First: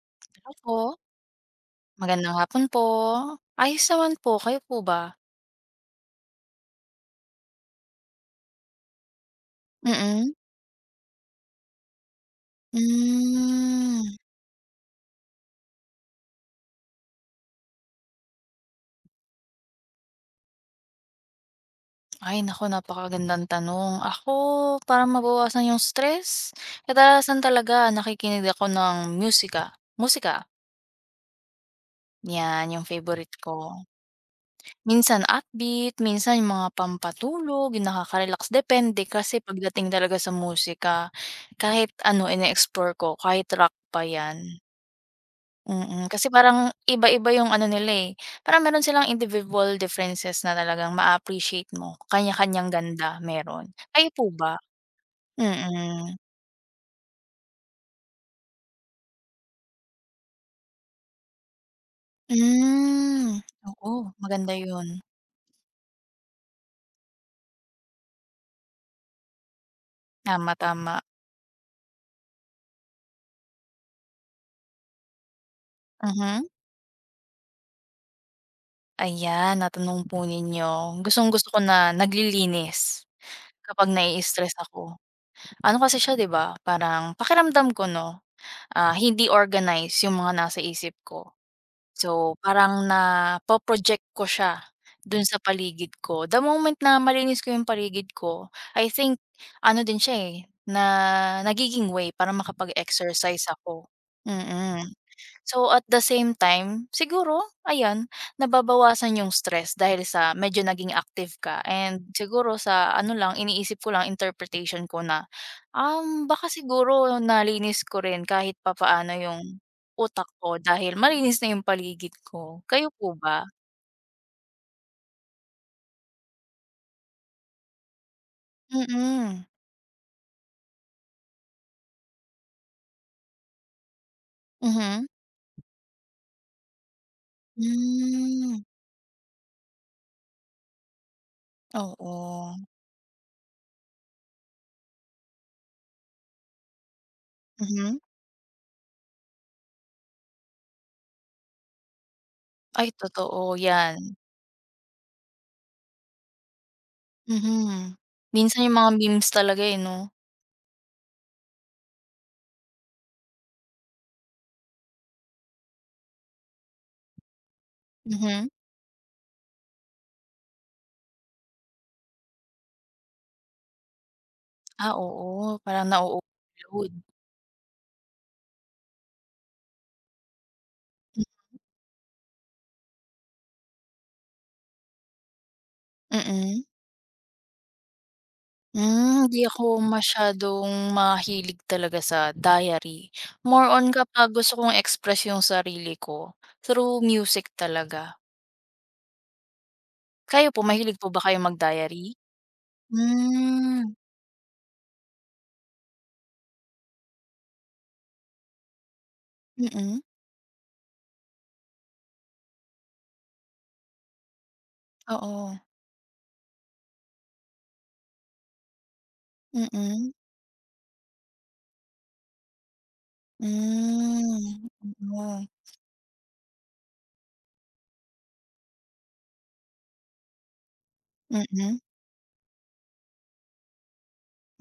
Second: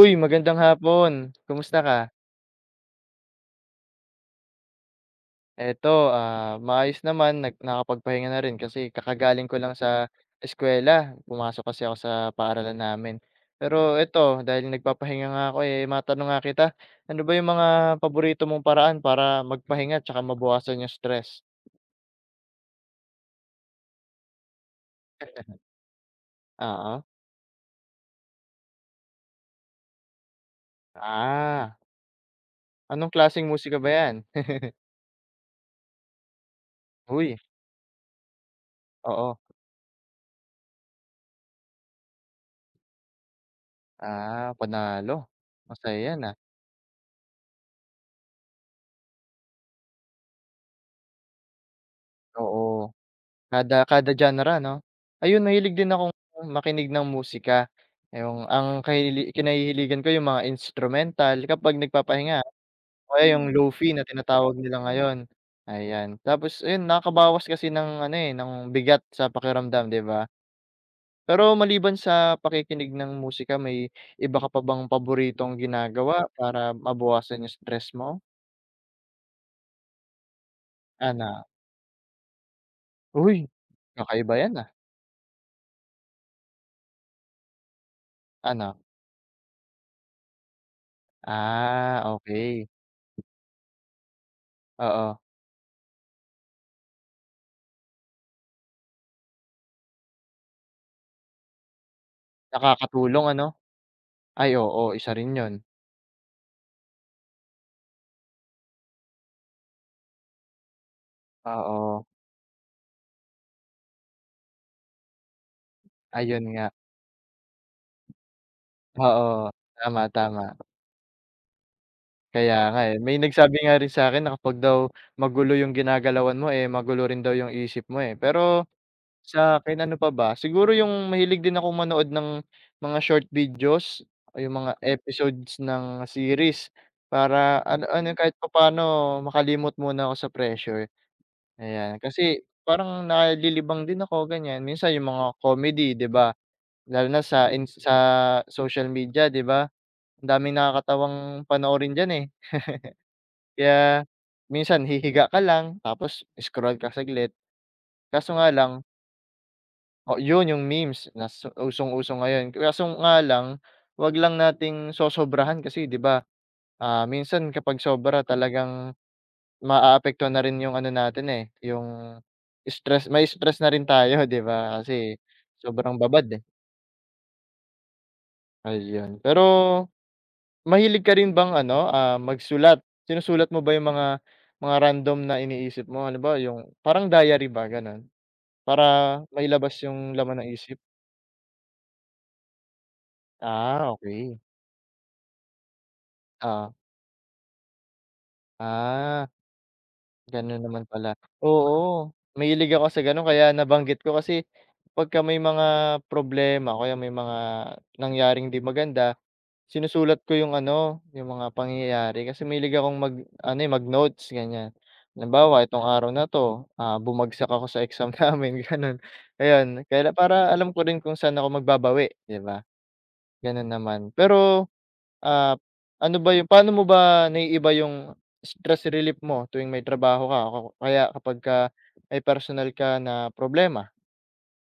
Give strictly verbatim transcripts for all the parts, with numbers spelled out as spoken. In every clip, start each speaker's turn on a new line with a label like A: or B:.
A: Uy,
B: Hello
A: magandang
B: po,
A: hapon. Kumusta ka?
B: magandang hapon po. Ayos naman po, kayo po ba?
A: Eto, ah, maayos naman nag nakapagpahinga na rin kasi kakagaling ko lang sa
B: Mm-mm. Mm.
A: eskuwela. Pumasok kasi ako sa paaralan namin. Pero
B: Hmm,
A: eto, dahil nagpapahinga nga ako, eh, matanong nga kita, ano ba yung mga paborito mong paraan para magpahinga tsaka mabawasan yung stress?
B: ay naku, napakagandang tanong. Ako, para mabawasan yung stress,
A: Oo.
B: kadalasan talaga nakikinig ako ng musika musika,
A: Ah,
B: 'yan yung
A: anong
B: favorite
A: klaseng
B: ko.
A: musika ba yan?
B: Minsan upbeat, minsan yung mga
A: Uy,
B: pampatulog, yung nakaka-relax, depende
A: oo.
B: kasi pagdating talaga sa musika. Kahit ano ine-explore ko, kahit rock pa
A: Ah,
B: 'yan.
A: panalo. Masaya
B: Mm,
A: yan,
B: kasi
A: ah.
B: parang iba-iba yung ano nila, eh, parang meron silang individual differences na talagang ma-a-appreciate mo, kanya-kanyang
A: Oo.
B: ganda meron.
A: Kada kada
B: Kayo po
A: genre,
B: ba?
A: 'no? Ayun, mahilig din akong
B: Mm.
A: makinig ng musika, yung ang kahili kinahihiligan ko yung mga instrumental kapag nagpapahinga o
B: Hmm,
A: kaya yung Hmm. lofi
B: oo,
A: na
B: maganda
A: tinatawag nila
B: yun.
A: ngayon, ayan. Tapos ayun, nakakabawas kasi ng ano, eh, ng bigat sa pakiramdam, 'di ba?
B: Tama, tama.
A: Pero maliban sa pakikinig ng musika, may iba ka pa bang paboritong ginagawa
B: Mhm.
A: para mabawasan yung stress mo?
B: Ayan, natanong po ninyo,
A: Ano?
B: gustong-gusto ko na naglilinis
A: Uy,
B: kapag
A: kakaiba
B: nai-stress
A: 'yan, ah.
B: ako. Ano kasi siya 'di ba, parang pakiramdam ko 'no,
A: Ano?
B: ah, hindi organize yung mga nasa isip ko.
A: Ah,
B: So,
A: okey,
B: parang napo-project ko siya
A: oo.
B: dun sa paligid ko. The moment na malinis ko yung paligid ko, I think ano din siya, eh, na nagiging way para
A: Nakakatulong,
B: makapag-exercise
A: ano?
B: ako.
A: Ay
B: Mm.
A: oo, isa rin yun.
B: So, at the same time, siguro ayan, nababawasan yung stress dahil sa medyo naging active ka,
A: Oo,
B: and siguro sa ano lang, iniisip ko lang, interpretation ko na, um,
A: ayun
B: baka
A: nga.
B: siguro nalinis ko rin kahit papaano yung
A: Oo, tama,
B: utak
A: tama.
B: ko dahil malinis na yung paligid ko.
A: Kaya nga,
B: Kayo
A: eh.
B: po
A: May
B: ba?
A: nagsabi nga rin sa'kin na kapag daw magulo yung ginagalawan mo, eh, magulo rin daw yung isip mo, eh. Pero
B: Mm.
A: sa'kin ano pa ba, siguro yung mahilig din akong manood ng mga short videos, o yung mga
B: Mhm.
A: episodes ng series para ano ano, kahit
B: Hmm,
A: papaano makalimot muna ako sa pressure, ayan. Kasi
B: oo.
A: parang nalilibang din ako, ganyan. Minsan yung mga comedy, 'di ba? Lalo na sa Mm. ins sa
B: Mhm.
A: social media, 'di ba? Ang daming nakakatawang panoorin diyan, eh.
B: Ay, totoo yan.
A: Kaya minsan hihiga ka lang tapos scroll ka saglit.
B: Mhm.
A: Kaso nga
B: Minsan
A: lang
B: yung mga memes talaga, eh, 'no?
A: o yun yung memes nas usong-uso ngayon. Kaso nga lang, 'wag lang nating sosobrahan kasi 'di ba, ah, minsan kapag sobra
B: Mhm.
A: talagang maaapektuhan na rin yung ano natin, eh, yung stress mai-stress na rin tayo 'di ba,
B: Ah,
A: kasi
B: oo, parang
A: sobrang babad, eh,
B: na-o-overload.
A: ayun. Pero mahilig ka rin bang ano, ah, magsulat? Sinusulat mo ba yung mga mga random na iniisip mo? Ano ba
B: Mm.
A: yung parang diary ba, gano'n? Para
B: Hmm, hindi ako
A: mailabas yung laman ng
B: masyadong
A: isip?
B: mahilig talaga sa diary. More on
A: Ah,
B: kapag
A: okey.
B: gusto kong express yung sarili ko,
A: Oo.
B: through music talaga.
A: Ah,
B: Kayo po,
A: gano'n naman
B: mahilig po
A: pala.
B: ba kayong mag-diary?
A: Oo, mahilig ako sa gano'n kaya
B: Hmm,
A: nabanggit ko kasi pagka may mga problema o kaya may mga nangyaring 'di maganda.
B: mm.
A: Sinusulat ko yung ano, yung mga pangyayari kasi mahilig akong mag-ano, eh, mag-notes ganyan.
B: Oo,
A: Halimbawa itong araw na 'to, ah, bumagsak ako sa exam namin gano'n, ayun.
B: mm.
A: Kaya para alam ko rin kung saan ako magbabawi, 'di ba? Gano'n naman.
B: Hmm,
A: Pero,
B: oo.
A: ah, ano ba yung paano mo ba naiiba yung stress relief mo tuwing may trabaho ka o kaya
B: Mm.
A: kapagka
B: Mm.
A: may personal ka na problema?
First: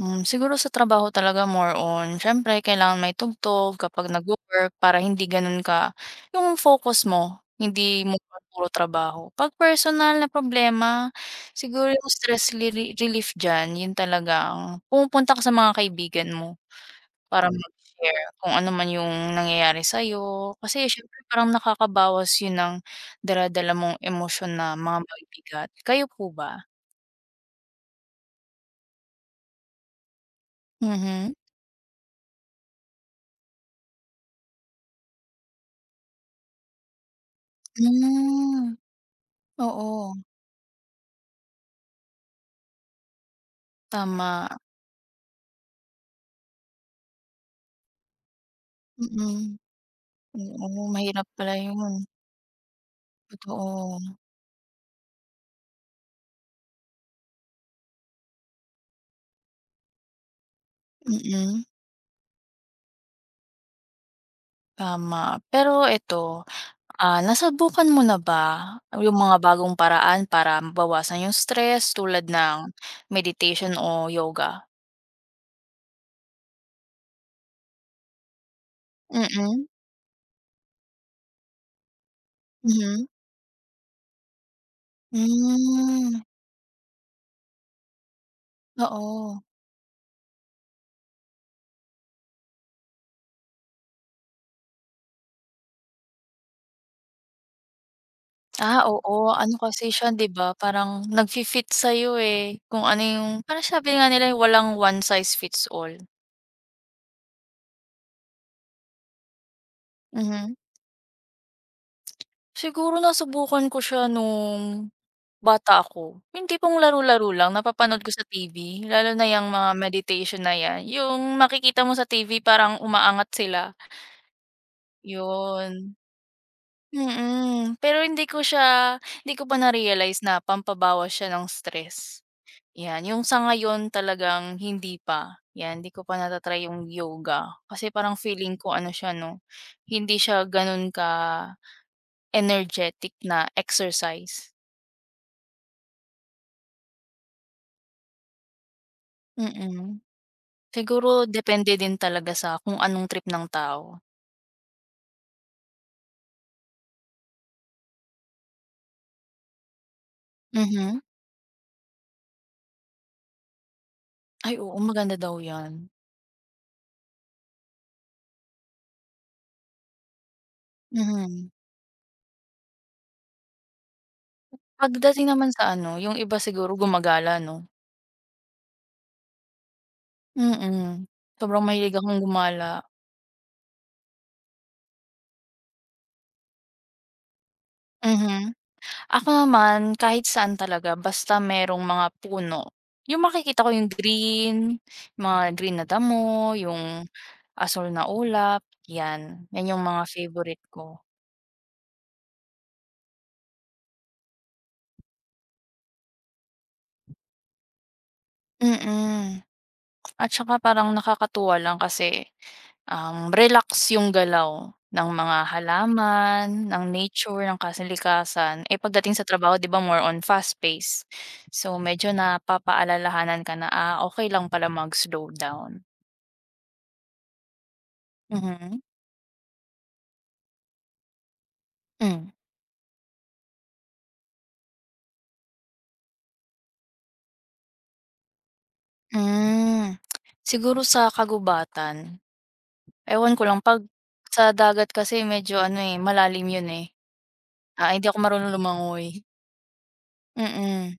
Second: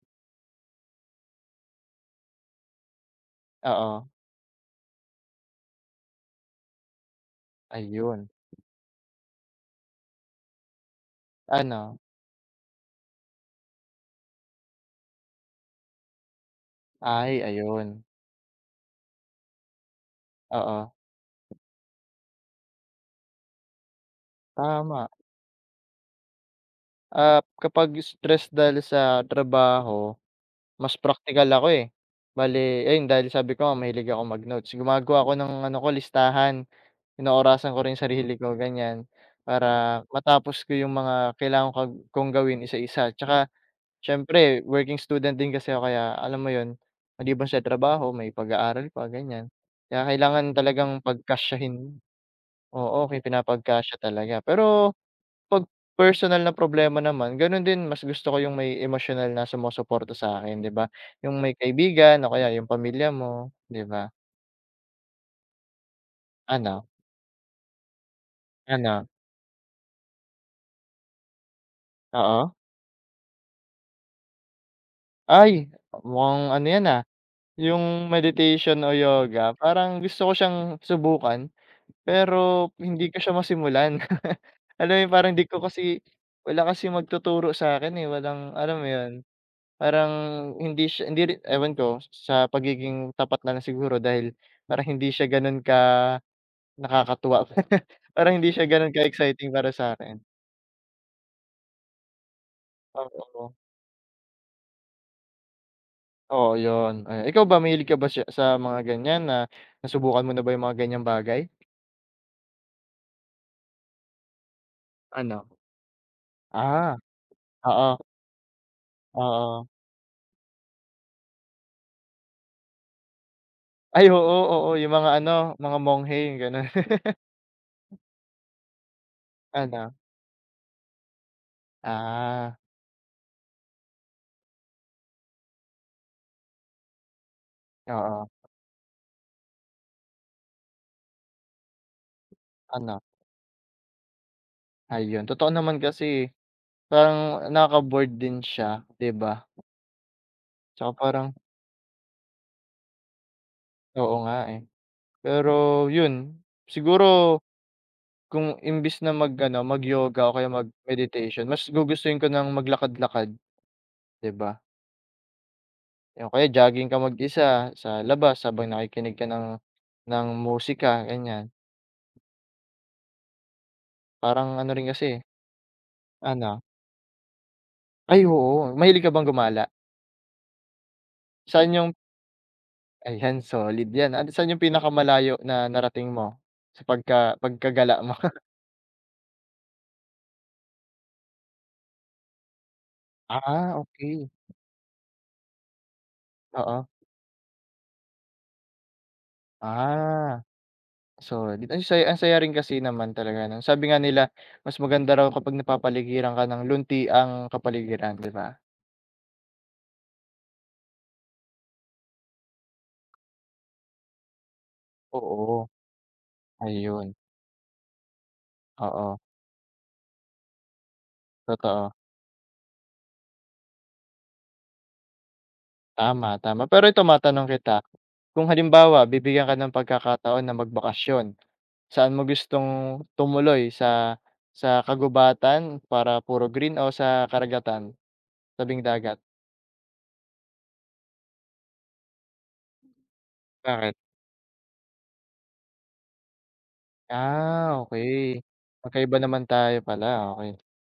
B: Hmm, siguro sa trabaho talaga more on siyempre kailangan may tugtog
A: Oo,
B: kapag nagwo-work para hindi gano'n ka yung focus mo, hindi mo
A: ayun.
B: puro trabaho. 'Pag personal na problema, siguro
A: Ano?
B: yung stress reli relief diyan, yun talagang pumupunta ka sa mga kaibigan mo
A: Ay,
B: para Hmm.
A: ayun.
B: mag-share kung ano man yung nangyayari sa'yo. Kasi
A: Oo,
B: siyempre parang nakakabawas yun ng dala mong emosyon na mga
A: tama.
B: mabibigat. Kayo po ba?
A: Ah, kapag stress dahil sa trabaho, mas
B: Mhm.
A: praktikal ako, eh. Bale ayun dahil sabi ko nga mahilig akong mag-notes, gumagawa ako ng ano ko listahan, inoorasan ko rin sarili ko
B: Hmm,
A: ganyan, para
B: oo,
A: matapos ko yung mga kailangan kag kong gawin isa-isa. Tsaka
B: tama.
A: siyempre working student din kasi ako kaya alam mo yun, maliban sa trabaho may pag-aaral pa ganyan.
B: Mm.
A: Kaya kailangan
B: Oo,
A: talagang
B: mahirap pala yun,
A: pagkasyahin oo, okay, pinapagkasya
B: totoo.
A: talaga pero 'pag personal na problema naman, gano'n din mas gusto ko yung may emosyonal na sumusuporta sa'kin, 'di ba? Yung may
B: Mm,
A: kaibigan o kaya yung pamilya mo, 'di ba?
B: tama. Pero eto,
A: Ano,
B: ah, nasubukan mo na ba
A: ano?
B: yung mga bagong paraan para mabawasan yung stress tulad
A: Oo?
B: ng meditation o yoga?
A: Ay, mukhang ano 'yan, ah, yung meditation o yoga
B: Mm,
A: parang gusto ko siyang subukan, pero
B: mhm.
A: hindi ko siya masimulan. Alam mo yun, parang 'di ko kasi
B: Hmm,
A: wala kasing magtuturo sa'kin, eh, walang alam mo yun?
B: oo.
A: Parang hindi siya hindi rin ewan ko sa pagiging tapat na lang siguro dahil parang hindi siya gano'n ka nakakatuwa. Parang hindi siya
B: Ah,
A: gano'n
B: oo.
A: ka-exciting
B: Ano
A: para
B: kasi siya
A: sa'kin.
B: 'di ba, parang nagfi-fit sa'yo, eh, kung ano yung
A: Oo,
B: parang sabi nga nila, eh, walang one size fits all.
A: oo yun. Ayan, ikaw ba mahilig ka ba siya sa mga ganyan na nasubukan mo na
B: Mhm.
A: ba yung mga ganyang bagay?
B: Siguro nasubukan ko siya nung
A: Ano?
B: bata ako, yung tipong
A: Ah,
B: laro-laro lang
A: oo,
B: napapanood ko sa T V, lalo na yang
A: oo.
B: mga meditation na yan, yung makikita mo sa T V parang umaangat sila,
A: Ay oo, oo yung mga ano, mga
B: yun.
A: monghe yung gano'n.
B: Mm, pero hindi ko siya hindi ko pa
A: Ano?
B: na-realize na pampabawas siya ng stress,
A: Ah,
B: yan. Yung sa ngayon talagang hindi pa, yan, hindi ko pa nata-try yung yoga kasi parang
A: oo,
B: feeling ko ano siya 'no, hindi siya ganun ka
A: ano?
B: energetic na exercise.
A: Ayun, totoo naman kasi parang nakaka-bored din siya, 'di ba?
B: mm.
A: Tsaka
B: Siguro
A: parang
B: depende din talaga sa kung anong trip ng tao.
A: oo nga, eh. Pero yun, siguro kung imbis na mag-ano, mag-yoga o kaya
B: Mhm.
A: mag-meditation, mas gugustuhin ko ng maglakad-lakad, 'di
B: Ay,
A: ba?
B: oo, maganda daw 'yan.
A: O kaya jogging ka mag-isa sa labas habang nakikinig ka ng ng musika, ganiyan.
B: Mhm.
A: Parang ano rin kasi, eh,
B: Pagdating naman sa ano, yung iba
A: ano
B: siguro gumagala 'no?
A: ay, oo. Mahilig ka bang gumala?
B: Mm. Sobrang
A: Saan
B: mahilig
A: yung
B: akong gumala.
A: ayan, solid 'yan. Ano saan yung pinakamalayo na narating mo sa pagka pagkagala mo?
B: Mhm. Ako naman kahit saan talaga basta merong mga puno. Yung makikita ko
A: Ah,
B: yung
A: okey.
B: green, mga green na damo,
A: Oo.
B: yung asul na ulap, 'yan. 'Yan yung mga
A: Ah,
B: favorite ko.
A: so di ang saya, ang saya rin kasi naman talaga nun. Sabi nga nila, mas maganda raw kapag napapaligiran ka ng lunti ang kapaligiran, 'di ba?
B: Mm. At saka parang nakakatuwa lang kasi Um, relax yung galaw ng mga
A: Oo.
B: halaman, ng
A: Ayun,
B: nature, ng kasilikasan. Eh, pagdating
A: oo,
B: sa trabaho 'di ba more on fast pace. So,
A: totoo.
B: medyo napapaalalahanan ka na, ah, okay lang pala mag-slow down.
A: Tama, tama. Pero ito matanong kita, kung
B: Mhm.
A: halimbawa bibigyan ka ng pagkakataon na magbakasyon, saan mo
B: Hmm.
A: gustong tumuloy sa sa kagubatan para puro green o sa karagatan, tabing dagat?
B: Hmm. Siguro sa kagubatan. Ewan ko lang 'pag
A: Bakit?
B: sa dagat kasi medyo ano, eh, malalim yun, eh.
A: Ah,
B: Ah, hindi ako
A: okay.
B: marunong lumangoy.
A: Magkaiba naman tayo pala, okay.
B: Mm.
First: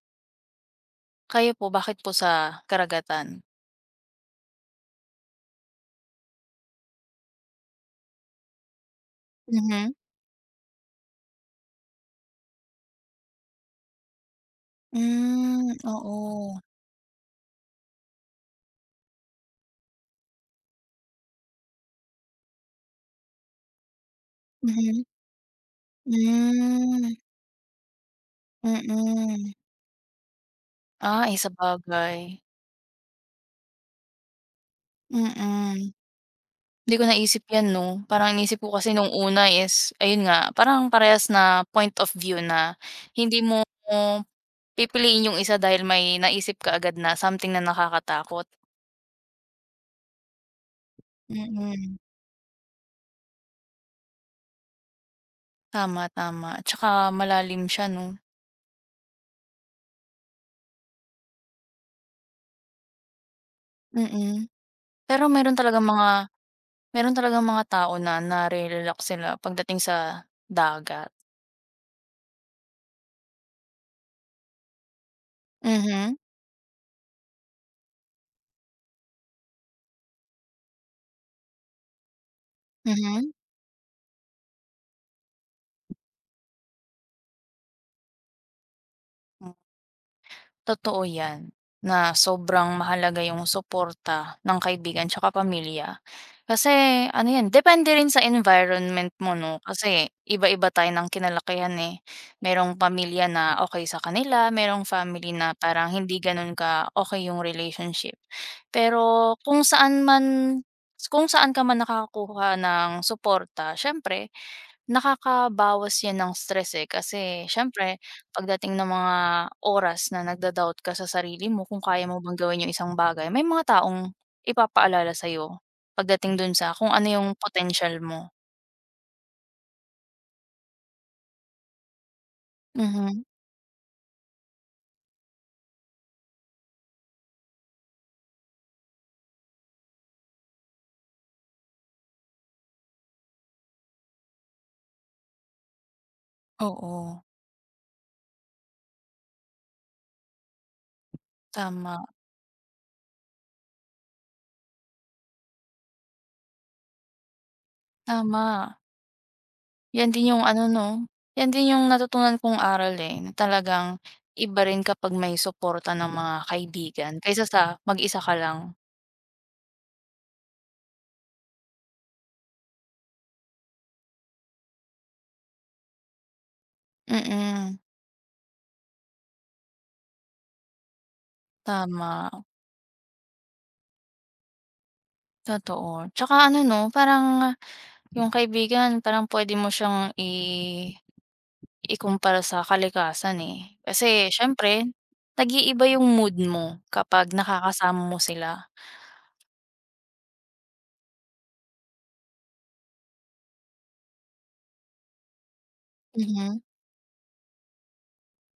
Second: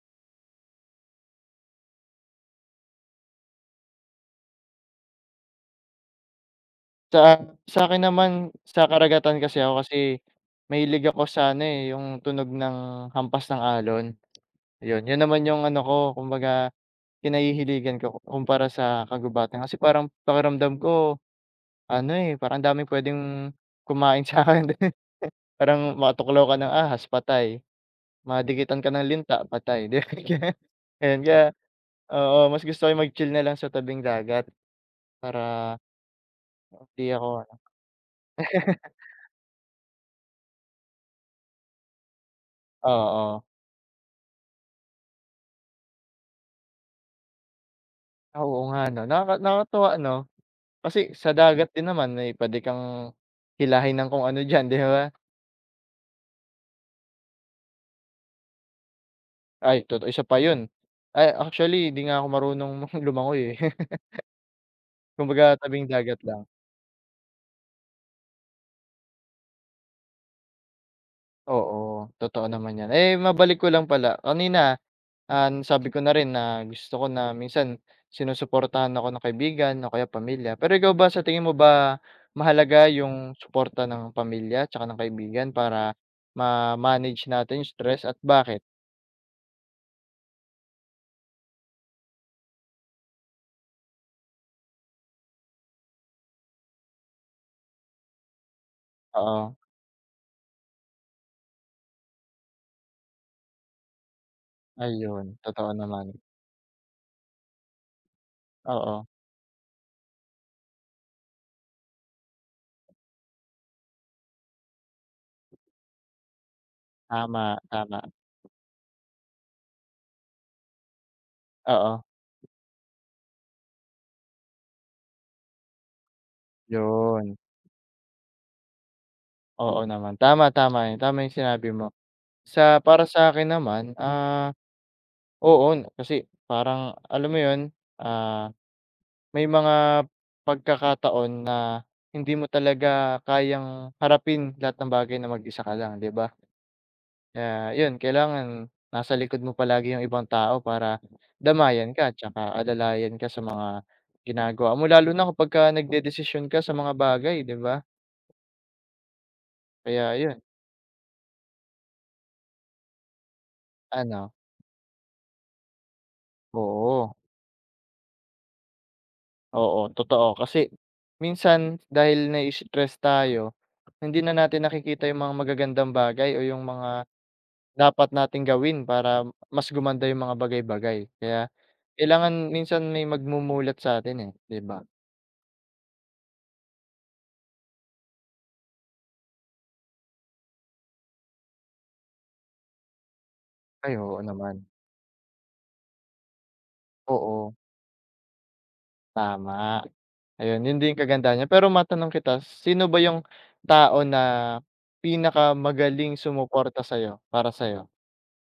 B: Kayo po, bakit po sa karagatan?
A: Sa sa akin naman, sa karagatan kasi ako
B: Mhm.
A: kasi mahilig ako sa ano, eh, yung tunog ng hampas ng alon, yun. Yun naman yung
B: Hmm,
A: ano ko,
B: oo.
A: kumbaga kinahihiligan ko kumpara sa kagubatan. Kasi parang pakiramdam ko ano, eh, parang ang daming puwedeng kumain sa'kin eh.
B: Mhm,
A: Parang makatuklaw ka ng ahas,
B: hmm,
A: patay. Madikitan ka ng linta,
B: mm.
A: patay, 'di ba, ganun. Ayun,
B: Ah, eh,
A: kaya oo,
B: sabagay.
A: mas gusto ko yung mag-chill na lang sa tabing dagat para
B: Mm. Hindi ko
A: hindi ako
B: naisip
A: ano
B: 'yan 'no, parang iniisip ko kasi nung una is ayun nga, parang parehas na point of view na
A: oo.
B: hindi mo pipiliin yung isa dahil may naisip ka agad na something na
A: Ah,
B: nakakatakot.
A: oo nga 'no, nakaka nakakatuwa 'no? Kasi sa dagat din
B: Mm.
A: naman may puwede kang hilahin ng kung ano diyan, 'di ba?
B: Tama, tama, tsaka malalim siya 'no.
A: Ay toto isa pa yun. Ay actually hindi nga ako marunong lumangoy, eh.
B: Mm. Pero
A: Kumbaga
B: meron talagang
A: tabing dagat
B: mga
A: lang.
B: meron talagang mga tao na nare-relax sila pagdating sa dagat.
A: Oo, totoo naman yan. Eh, mabalik ko lang pala, kanina, ah, nasabi ko na
B: Mhm,
A: rin na gusto ko na minsan sinusuportahan ako ng kaibigan o kaya pamilya. Pero ikaw ba, sa tingin mo ba mahalaga yung
B: mhm.
A: suporta ng pamilya tsaka ng kaibigan para ma-manage natin yung stress at bakit?
B: Totoo 'yan, na sobrang mahalaga yung suporta ng kaibigan tsaka pamilya. Kasi ano 'yan, depende rin sa environment mo
A: Oo,
B: 'no, kasi iba-iba tayo ng kinalakihan, eh. Merong pamilya na okay sa kanila, merong
A: ayun,
B: family na
A: totoo
B: parang
A: naman.
B: hindi gano'n ka okay yung relationship.
A: Oo,
B: Pero kung saan man kung saan ka man nakakakuha ng suporta, siyempre nakakabawas 'yan ng stress, eh, kasi
A: tama,
B: siyempre
A: tama.
B: pagdating ng mga oras na nagda-doubt ka sa sarili mo kung
A: Oo,
B: kaya mo bang gawin yung isang bagay, may mga taong ipapaalala sa'yo pagdating dun sa kung ano yung
A: 'yun.
B: potential mo.
A: Oo naman, tama, tama 'yun, tama 'yung sinabi mo. Sa para
B: Mhm,
A: sa akin naman, ah, oo n- kasi parang alam mo 'yun, ah, may mga pagkakataon na hindi mo talaga kayang harapin lahat ng bagay na mag-isa ka lang, 'di ba?
B: oo,
A: Kaya 'yun, kailangan nasa likod mo palagi 'yung ibang tao para damayan
B: tama,
A: ka 'tsaka alalayan ka sa mga ginagawa mo, lalo na kapagka nagdedesisyon ka sa mga bagay, 'di ba?
B: tama. 'Yan
A: Kaya
B: din
A: yun,
B: yung ano 'no, 'yan din yung natutunan kong aral, eh, na talagang
A: ano
B: iba rin kapag may suporta ng mga kaibigan
A: oo,
B: kaysa sa mag-isa ka lang.
A: oo, totoo. Kasi minsan dahil nai-stress tayo, hindi na natin nakikita yung mga magagandang bagay o yung mga
B: Mm,
A: dapat nating gawin para mas gumanda yung mga bagay-bagay. Kaya
B: tama.
A: kailangan minsan may magmumulat sa'tin, eh, 'di ba?
B: Totoo. Tsaka ano 'no, parang yung kaibigan parang puwede mo siyang i ikumpara sa kalikasan, eh.
A: Ay, oo
B: Kasi
A: naman.
B: siyempre nag-iiba yung mood mo kapag
A: Oo,
B: nakakasama mo sila.
A: tama. Ayun, yun din yung kagandahan niya. Pero matanong kita, sino ba yung tao na pinakamagaling
B: Mhm.
A: sumuporta sa'yo, para sa'yo?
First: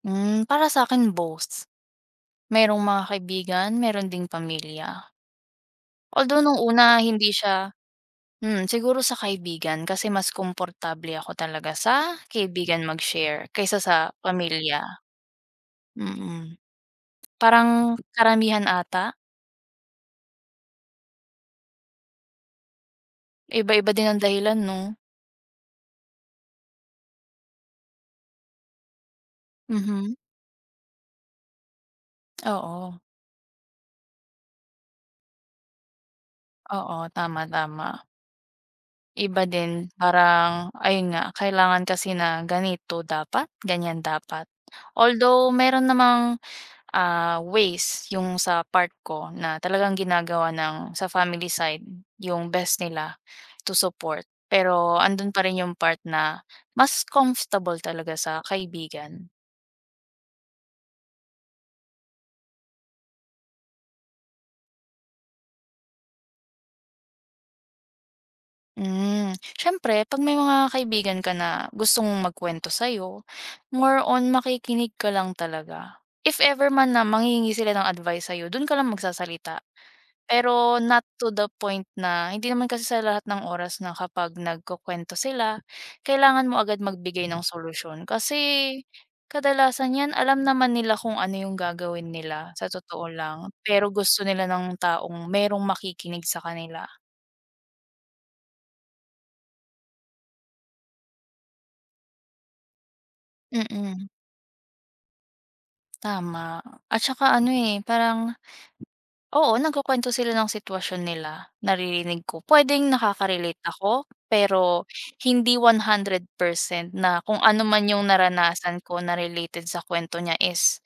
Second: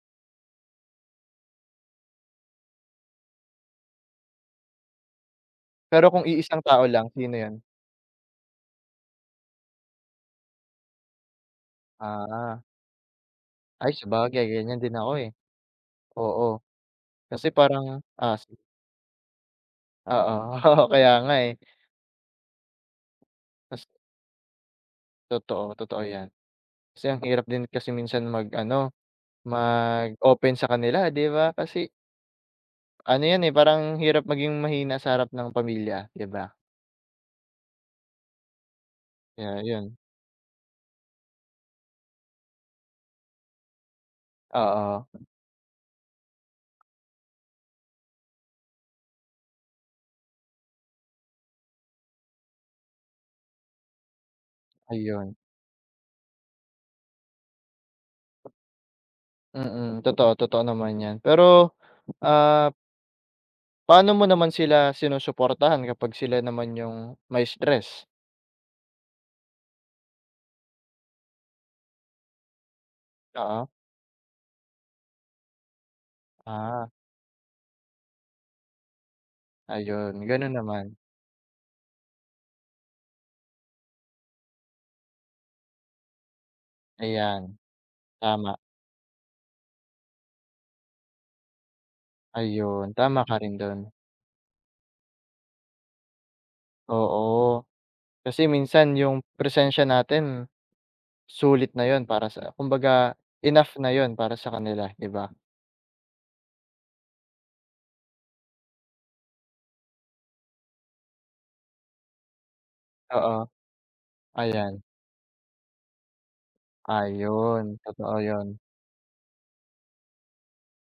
B: Hmm, para sa akin, both. Merong mga kaibigan, meron ding pamilya.
A: Pero kung
B: Although nung
A: iisang tao
B: una
A: lang,
B: hindi
A: sino yun?
B: siya hmm, siguro sa kaibigan kasi mas komportable ako talaga sa
A: Ah,
B: kaibigan mag-share kaysa
A: ay
B: sa
A: sabagay ganyan din
B: pamilya.
A: ako, eh, oo.
B: mm.
A: Kasi
B: Parang
A: parang, ah, si
B: karamihan ata.
A: oo, kaya nga, eh, tas
B: Iba-iba din ang dahilan 'no?
A: totoo, totoo yan. Kasi ang hirap din kasi minsan mag-ano,
B: Mhm,
A: mag-open sa kanila 'di ba? Kasi
B: oo,
A: ano yan, eh, parang hirap maging mahina sa harap ng pamilya 'di ba?
B: oo, tama, tama. Iba
A: Kaya
B: din
A: yun,
B: parang ayun nga kailangan kasi na ganito dapat, ganyan dapat.
A: oo,
B: Although meron namang, ah, ways yung sa part ko na talagang ginagawa ng sa family side yung best nila to support. Pero andun
A: ayun.
B: pa rin yung part na mas comfortable talaga sa kaibigan.
A: Mm, totoo, totoo naman yan. Pero, ah, paano mo naman sila sinusuportahan kapag sila naman yung may stress?
B: Hmm, siyempre 'pag may mga kaibigan ka na gustong magkuwento sa'yo,
A: Oo,
B: more on makikinig ka lang talaga. If ever
A: ah,
B: man na manghihingi sila ng advice sa'yo, dun ka lang magsasalita.
A: ayun, ganun
B: Pero
A: naman,
B: not to the point na hindi naman kasi sa lahat ng oras na kapag nagkukuwento sila, kailangan mo agad magbigay ng
A: ayan.
B: solusyon. Kasi
A: Tama,
B: kadalasan 'yan alam naman nila kung ano yung gagawin nila, sa
A: ayun
B: totoo
A: tama ka
B: lang.
A: rin dun,
B: Pero gusto nila ng taong merong makikinig sa kanila.
A: oo. Kasi minsan yung presensya natin sulit na yun para sa kumbaga enough na
B: mm.
A: yun para sa kanila, 'di ba?
B: Tama. At saka ano, eh, parang oo, nagkukuwento sila ng sitwasyon nila, naririnig ko. Pwedeng
A: Oo,
B: nakaka-relate ako,
A: ayan,
B: pero hindi one hundred percent na kung ano
A: ayun,
B: man yung
A: totoo yun,
B: naranasan ko na related sa kwento niya is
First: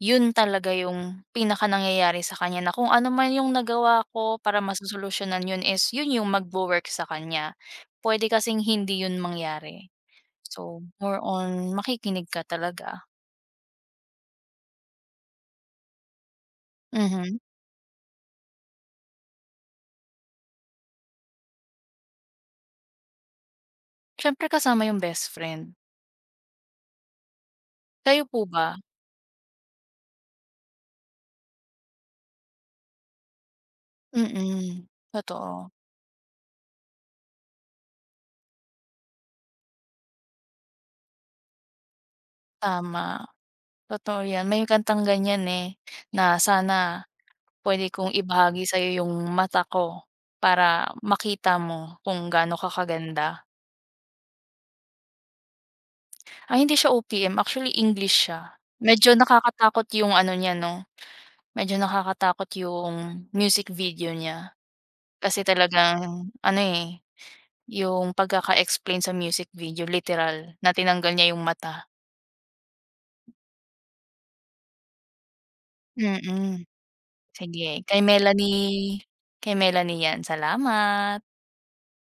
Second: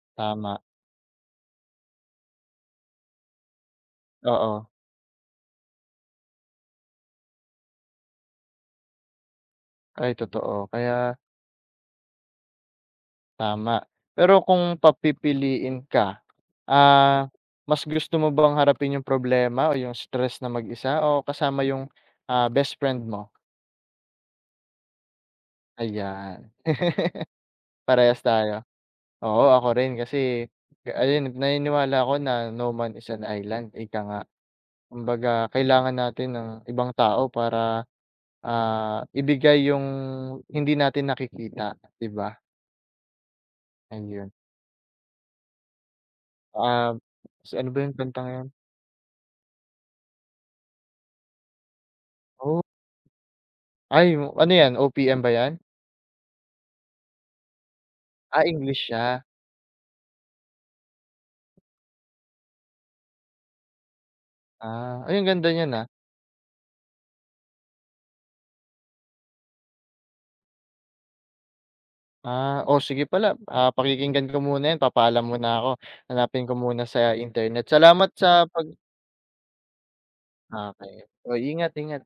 B: yun
A: tama,
B: talaga yung pinakanangyayari sa kanya na kung ano man yung nagawa ko
A: oo,
B: para masosolusyunan yun is yun yung magwo-work sa kanya. Puwede kasing hindi yun mangyari.
A: ay totoo
B: So,
A: kaya
B: more on makikinig ka talaga.
A: tama. Pero kung papipiliin ka, ah,
B: Mhm.
A: mas gusto mo bang harapin yung problema o yung stress na mag-isa o kasama yung, ah, best friend mo?
B: Siyempre kasama yung best friend.
A: Ayan, parehas
B: Kayo po
A: tayo.
B: ba?
A: Oo, ako rin kasi ka- ayun naniniwala ako na no man is an island, ika nga.
B: Mm.
A: Kumbaga
B: Totoo,
A: kailangan natin ng ibang tao para, ah, ibigay yung hindi natin nakikita, 'di ba?
B: tama. Totoo
A: Ayun,
B: 'yan. May kantang ganyan, eh, na sana
A: um, ano ba
B: puwede
A: yung
B: kong
A: kantang yun?
B: ibahagi sa'yo yung mata ko para makita mo kung gaano
A: Oh,
B: ka kaganda.
A: ay mo- ano yan O P M ba yan?
B: Ay, hindi siya O P M, actually English
A: Ah,
B: siya.
A: English
B: Medyo
A: siya,
B: nakakatakot yung ano niya 'no, medyo nakakatakot yung music video niya.
A: ah, ay
B: Kasi
A: ganda niyan, na.
B: talagang ano, eh, yung pagkaka-explain sa music video literal na tinanggal niya yung mata.
A: Ah, oh sige pala, ah, pakikinggan ko muna yan papaalam muna ako, hanapin ko
B: Mm,
A: muna sa internet.
B: sige. Kay
A: Salamat sa pag
B: Melanie kay Melanie 'yan.
A: okey, o
B: Salamat.
A: ingat, ingat.